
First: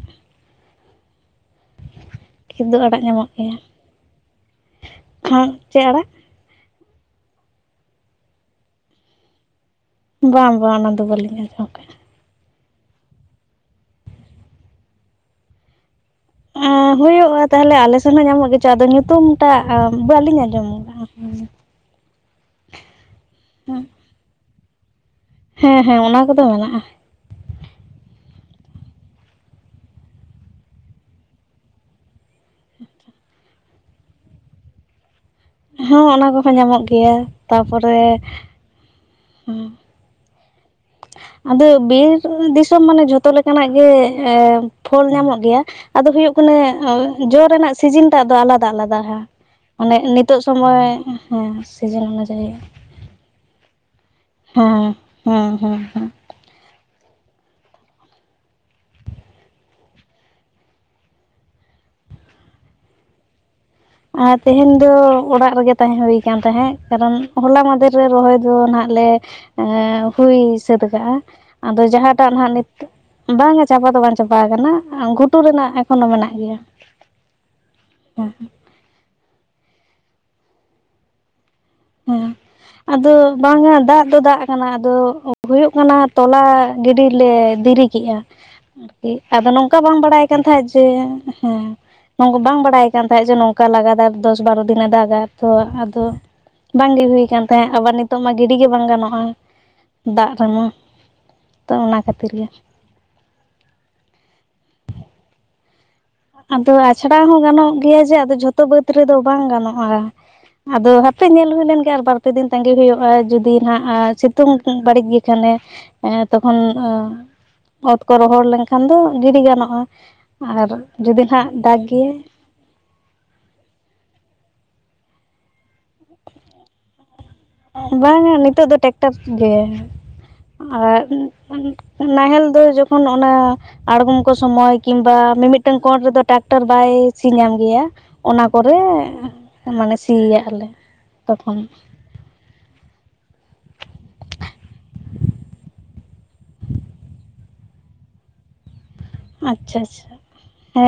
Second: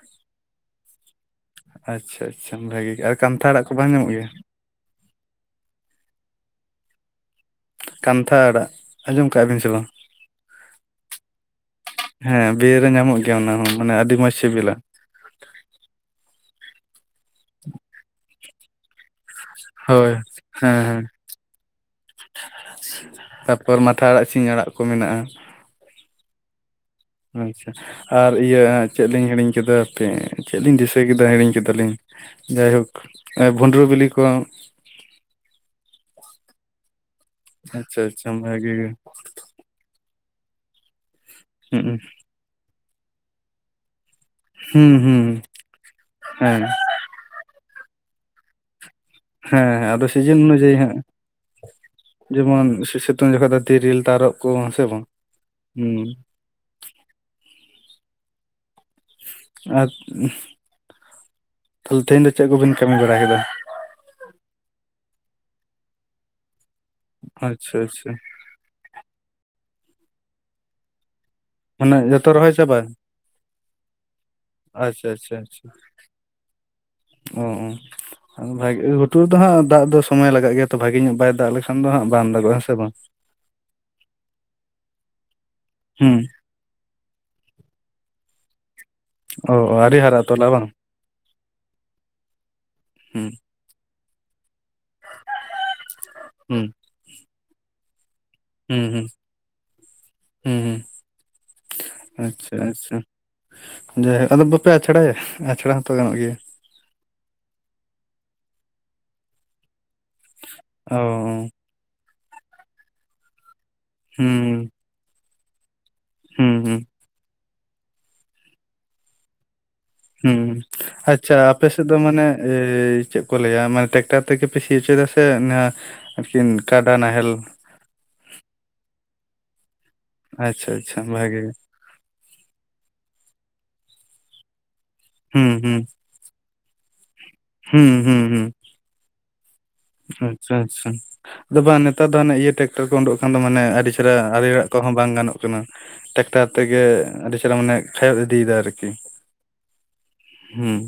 ᱟᱪᱪᱷᱟ ᱟᱪᱪᱷᱟ ᱾ ᱠᱤᱫᱩᱵ ᱵᱷᱟᱹᱜᱤ ᱜᱮ ᱟᱨ ᱠᱟᱱᱛᱷᱟ ᱟᱲᱟᱜ ᱠᱚ ᱵᱟᱝ ᱧᱟᱢᱚᱜ ᱜᱮᱭᱟ? ᱠᱷᱟᱱ ᱪᱮᱫ ᱟᱲᱟᱜ? ᱠᱟᱱᱛᱷᱟ ᱟᱲᱟᱜ ᱟᱸᱡᱚᱢ ᱠᱟᱜ ᱵᱤᱱ ᱥᱮ ᱵᱟᱝ? ᱵᱟᱝ ᱵᱟᱝ ᱚᱱᱟᱫᱚ ᱵᱟᱹᱞᱤᱧ ᱟᱸᱡᱚᱢ ᱠᱟᱜᱼᱟ ᱦᱮ ᱵᱤᱨ ᱨᱮ ᱧᱟᱢᱚᱜ ᱜᱮᱭᱟ ᱚᱱᱟ ᱦᱚ ᱢᱟᱱᱮ ᱟᱹᱰᱤ ᱢᱚᱡ ᱥᱮᱵᱮᱞᱟ᱾ ᱦᱳᱭᱳᱜᱼᱟ ᱛᱟᱦᱞᱮ ᱟᱞᱮᱥᱮᱱ ᱦᱚ ᱧᱟᱢᱚᱜ ᱜᱮᱪᱚ ᱟᱫᱚ ᱧᱩᱛᱩᱢ ᱴᱟᱹᱜ ᱦᱳᱭ᱾ ᱵᱟᱹᱞᱤᱧ ᱟᱸᱡᱚᱢ ᱦᱮᱸ ᱠᱟᱜ-ᱟ [unintelligible] ᱛᱟᱨᱯᱚᱨ ᱢᱟᱴᱷᱟ ᱟᱲᱟᱹᱜ ᱥᱤᱧ ᱟᱲᱟᱹᱜ ᱠᱚ ᱢᱮᱱᱟᱜᱼᱟ ᱦᱮᱸ ᱦᱮᱸ ᱚᱱᱟ ᱠᱚᱫᱚ ᱢᱮᱱᱟᱜᱼᱟ ᱟᱪᱪᱷᱟ ᱟᱨ ᱤᱭᱟᱹ ᱪᱮᱫ ᱞᱤᱧ ᱦᱤᱲᱤᱧ ᱠᱮᱫᱟ ᱦᱟᱯᱮ ᱪᱮᱫ ᱞᱤᱧ ᱫᱤᱥᱟᱹ ᱠᱮᱫᱟ ᱦᱤᱲᱤᱧ ᱠᱮᱫᱟᱞᱤᱧ ᱡᱟᱭᱦᱳᱠ ᱵᱷᱩᱸᱰᱨᱩ ᱵᱤᱞᱤ ᱠᱚ, ᱦᱚᱸ ᱚᱱᱟ ᱠᱚᱦᱚ ᱧᱟᱢᱚᱜ ᱜᱮᱭᱟ ᱟᱪᱪᱷᱟ ᱟᱪᱪᱷᱟ ᱵᱷᱟᱜᱮ ᱜᱮ ᱦᱩᱸ ᱟᱫᱚ ᱦᱩᱸ ᱵᱤᱨ ᱫᱤᱥᱚᱢ ᱢᱟᱱᱮ ᱡᱷᱚᱛᱚ ᱞᱮᱠᱟᱱᱟᱜ ᱜᱮ ᱮ ᱦᱩᱸ ᱯᱷᱚᱞ ᱦᱩᱸ ᱧᱟᱢᱚᱜ ᱜᱮᱭᱟ ᱟᱫᱚ ᱦᱩᱭᱩᱜ ᱠᱟᱱᱟ ᱦᱮᱸ ᱡᱚ ᱨᱮᱱᱟᱜ ᱥᱤᱡᱤᱱ ᱴᱟᱜ ᱫᱚ ᱟᱞᱟᱫᱟ ᱾ ᱟᱞᱟᱫᱟ ᱟᱞᱟᱫᱟ ᱦᱟ ᱦᱮᱸ ᱢᱟᱱᱮ ᱟᱫᱚ ᱱᱤᱛᱚᱜ ᱥᱤᱡᱤᱱ ᱚᱱᱩᱡᱟᱭᱤ ᱥᱚᱢᱚᱭ ᱦᱟᱸᱜ ᱦᱮᱸ ᱥᱤᱡᱮᱱ ᱚᱱᱩᱡᱟᱭᱤ ᱾ ᱡᱮᱢᱚᱱ ᱥᱤᱛᱩᱝ ᱡᱚᱠᱷᱚᱱ ᱫᱚ ᱛᱤᱨᱤᱞ ᱛᱟᱨᱚᱵ ᱠᱚ ᱦᱮᱸ ᱥᱮ ᱵᱟᱝ? ᱦᱮᱸ ᱦᱮᱸ ᱦᱩᱸ ᱦᱮᱸ ᱾ ᱟᱨ ᱛᱟᱦᱞᱮ ᱛᱮᱦᱮᱧ ᱫᱚ ᱪᱮᱫ ᱠᱚᱵᱤᱱ ᱠᱟᱹᱢᱤ ᱵᱟᱲᱟ ᱠᱮᱫᱟ? ᱟᱨ ᱛᱮᱦᱮᱧ ᱫᱚ ᱚᱲᱟᱜ ᱨᱮᱜᱮ ᱛᱟᱸᱦᱮ ᱦᱚᱭ ᱠᱟᱱ ᱛᱟᱦᱮᱫ ᱠᱟᱨᱚᱱ ᱦᱚᱞᱟ ᱟᱪᱪᱷᱟ ᱢᱟᱦᱫᱷᱮᱨ ᱨᱮ ᱟᱪᱪᱷᱟ ᱨᱚᱦᱚᱭ ᱫᱚ ᱱᱟᱜ ᱞᱮ ᱦᱩᱭ ᱥᱟᱹᱛ ᱠᱟᱜᱼᱟ ᱟᱫᱚ ᱢᱟᱱᱮ ᱡᱟᱦᱟᱸᱴᱟᱜ ᱡᱚᱛᱚ ᱱᱟᱦᱟᱜ ᱨᱚᱦᱚᱭ ᱱᱤᱛ ᱪᱟᱵᱟ? ᱵᱟᱝ-ᱟ ᱪᱟᱵᱟ ᱫᱚ ᱵᱟᱝ ᱪᱟᱵᱟ ᱠᱟᱱᱟ ᱟᱪᱪᱷᱟ ᱜᱷᱩᱴᱩ ᱟᱪᱪᱷᱟ ᱟᱪᱪᱷᱟ ᱨᱮᱱᱟᱜ ᱮᱠᱷᱚᱱᱳ ᱢᱮᱱᱟᱜ ᱜᱮᱭᱟ ᱚ ᱦᱮᱸ ᱚ ᱵᱷᱟᱜᱮ ᱜᱩᱴᱩ ᱨᱮ ᱫᱚ ᱦᱟᱹᱜ ᱫᱟᱹᱜᱽ ᱫᱚ ᱥᱚᱢᱚᱭ ᱞᱟᱜᱟᱜ ᱜᱮᱭᱟ ᱛ ᱵᱷᱟᱜᱮ ᱧᱚᱜ ᱵᱟᱭ ᱫᱟᱹᱜᱽ ᱞᱮᱠᱷᱟᱱ᱾ ᱫᱚ ᱦᱟᱸᱜ ᱦᱮ ᱵᱟᱝ ᱫᱟᱜᱚᱜᱼᱟ ᱦᱮᱸ ᱥᱮ ᱵᱟᱝ ᱟᱫᱚ ᱵᱟᱝᱼᱟ ᱫᱟᱹᱜᱽ ᱫᱚ ᱫᱟᱹᱜᱽ ᱠᱟᱱᱟ ᱟᱫᱚ ᱦᱳᱭᱳᱜ ᱠᱟᱱᱟ ᱦᱩᱸ ᱛᱚᱞᱟ ᱜᱤᱰᱤ ᱞᱮ ᱫᱤᱨᱤ ᱠᱮᱜᱼᱟ ᱟᱨᱠᱤ, ᱟᱫᱚ ᱚ ᱚ ᱱᱚᱝᱠᱟ ᱟᱹᱣᱨᱤ ᱵᱟᱝ ᱵᱟᱲᱟᱭ ᱦᱟᱨᱟᱜ ᱟᱠᱟᱱ ᱛᱚᱞᱟ ᱵᱟᱝ ᱛᱟᱦᱮᱸᱫ ᱡᱮ, ᱦᱮ ᱱᱚᱝ ᱵᱟᱝ ᱵᱟᱰᱟᱭ ᱟᱠᱟᱱ ᱛᱟᱦᱮᱫ ᱦᱩᱸ ᱡᱮ ᱱᱚᱝᱠᱟ ᱞᱟᱜᱟ ᱫᱟᱨ ᱫᱚᱥ ᱵᱟᱨᱚ ᱫᱤᱱᱮ ᱫᱟᱜᱽᱼᱟᱭ ᱛᱚ ᱟᱫᱚ ᱦᱩᱢ ᱵᱟᱝᱜᱮ ᱦᱩᱭ ᱠᱟᱱ ᱛᱟᱦᱮᱸᱜ ᱟᱵᱟᱨ ᱱᱤ ᱛᱚᱜ ᱢᱟ ᱜᱤᱰᱤᱜᱮ ᱵᱟᱝ ᱦᱩᱸ ᱜᱟᱱᱚᱜᱼᱟ ᱫᱟᱹᱜ ᱦᱩᱸ ᱨᱮᱢᱟ ᱦᱩᱸ ᱛᱚ ᱚᱱᱟ ᱠᱷᱟᱹᱛᱤᱨ ᱜᱮ᱾ ᱟᱪᱪᱷᱟ ᱟᱪᱪᱷᱟ ᱡᱟᱭᱦᱳᱠ ᱟᱫᱚ ᱵᱟᱯᱮ ᱟᱪᱷᱲᱟᱭᱟ ᱟᱪᱲᱟ ᱦᱚᱸᱛᱚ ᱜᱟᱱᱚᱜ ᱜᱮᱭᱟ ᱟᱫᱚ ᱟᱪᱷᱲᱟ ᱦᱚ ᱜᱟᱱᱚᱜ ᱜᱮᱭᱟ ᱡᱮ ᱟᱫᱚ ᱡᱷᱚᱛᱚ ᱵᱟᱹᱫᱽ ᱨᱮᱫᱚ ᱵᱟᱝ ᱜᱟᱱᱚᱜᱼᱟ ᱟᱫᱚ ᱚ ᱦᱟᱯᱮ ᱧᱮᱞ ᱦᱩᱭ ᱞᱮᱱ ᱜᱮ ᱟᱨ ᱵᱟᱨᱯᱮ ᱫᱤᱱ ᱛᱟᱝᱜᱤ ᱦᱳᱭᱳᱜᱼᱟ ᱡᱩᱫᱤ ᱦᱟᱜ ᱥᱤᱛᱩᱝ ᱦᱩᱸ ᱵᱟᱹᱲᱤᱡ ᱜᱮ ᱫᱚᱞᱮ ᱦᱩᱸ ᱛᱚᱠᱷᱚᱱ ᱦᱩᱸ ᱚᱛ ᱠᱚ ᱨᱚᱦᱚᱲ ᱞᱮᱱᱠᱷᱟᱱ ᱫᱚ ᱜᱤᱰᱤ ᱜᱟᱱᱚᱜᱼᱟ ᱦᱩ ᱟᱨ ᱡᱩᱫᱤ ᱟᱪᱪᱷᱟ ᱱᱟᱦᱟᱜ ᱟᱯᱮ ᱫᱟᱜᱽ ᱥᱮᱫ ᱫᱚ ᱜᱮᱭᱟᱭ ᱢᱟᱱᱮ ᱮᱭ ᱪᱮᱫ ᱠᱚ ᱞᱟᱹᱭᱟ ᱢᱟᱱᱮ ᱴᱮᱠᱴᱟᱨ ᱛᱮᱜᱮ ᱯᱮ ᱥᱤ ᱦᱚᱪᱚᱭᱫᱟ? ᱥᱮ ᱟᱨᱠᱤᱱ ᱠᱟᱰᱟ ᱱᱟᱦᱮᱞ? ᱵᱟᱝᱼᱟ ᱱᱤᱛᱚᱜ ᱫᱚ ᱴᱮᱠᱴᱟᱨ ᱛᱮ ᱜᱮ ᱟᱪᱪᱷᱟ ᱟᱪᱪᱷᱟ ᱟᱨ ᱵᱷᱟᱜᱮ ᱜᱮ ᱱᱟᱦᱮᱞ ᱫᱚ ᱡᱚᱠᱷᱚᱱ ᱚᱱᱟ ᱟᱲᱜᱚᱢ ᱠᱚ ᱥᱚᱢᱚᱭ ᱠᱤᱝᱵᱟ ᱦᱩᱸ ᱦᱩᱸ ᱢᱤᱢᱤᱫᱴᱟᱹᱝ ᱠᱚᱸᱰ ᱨᱮᱫᱚ ᱴᱟ ᱴᱟᱨ ᱵᱟᱭ ᱥᱤ ᱧᱟᱢ ᱜᱮᱭᱟ ᱦᱩᱸ ᱦᱩᱸ ᱚᱱᱟ ᱦᱩᱸ ᱠᱚᱨᱮ ᱢᱟᱱᱮ ᱥᱤᱭᱟᱜ ᱟᱪᱪᱷᱟ ᱟᱞᱮ ᱟᱪᱪᱷᱟ ᱛᱚᱠᱷᱚᱱ ᱟᱫᱚ ᱵᱟᱝ ᱱᱮᱛᱟᱨ ᱫᱚ ᱦᱟᱱᱮ ᱤᱭᱟᱹ ᱴᱮᱠᱴᱟᱨ ᱠᱚ ᱩᱱᱰᱳᱠ ᱠᱟᱱ ᱫᱚ ᱢᱟᱱᱮ ᱟᱹᱰᱤ ᱪᱮᱦᱨᱟ ᱟᱨᱮᱲᱟᱜ ᱠᱚᱦᱚ ᱵᱟᱝ ᱜᱟᱱᱚᱜ ᱠᱟᱱᱟ ᱴᱮᱠᱴᱟᱨ ᱛᱮᱜᱮ ᱟᱹᱰᱤ ᱪᱮᱦᱨᱟ ᱢᱟᱱᱮ ᱠᱷᱟᱭᱚᱫ ᱤᱫᱤᱭ ᱫᱟᱭ ᱟᱨᱠᱤ ᱟᱪᱪᱷᱟ ᱟᱪᱪᱷᱟ ᱦᱩᱸ ᱦᱮ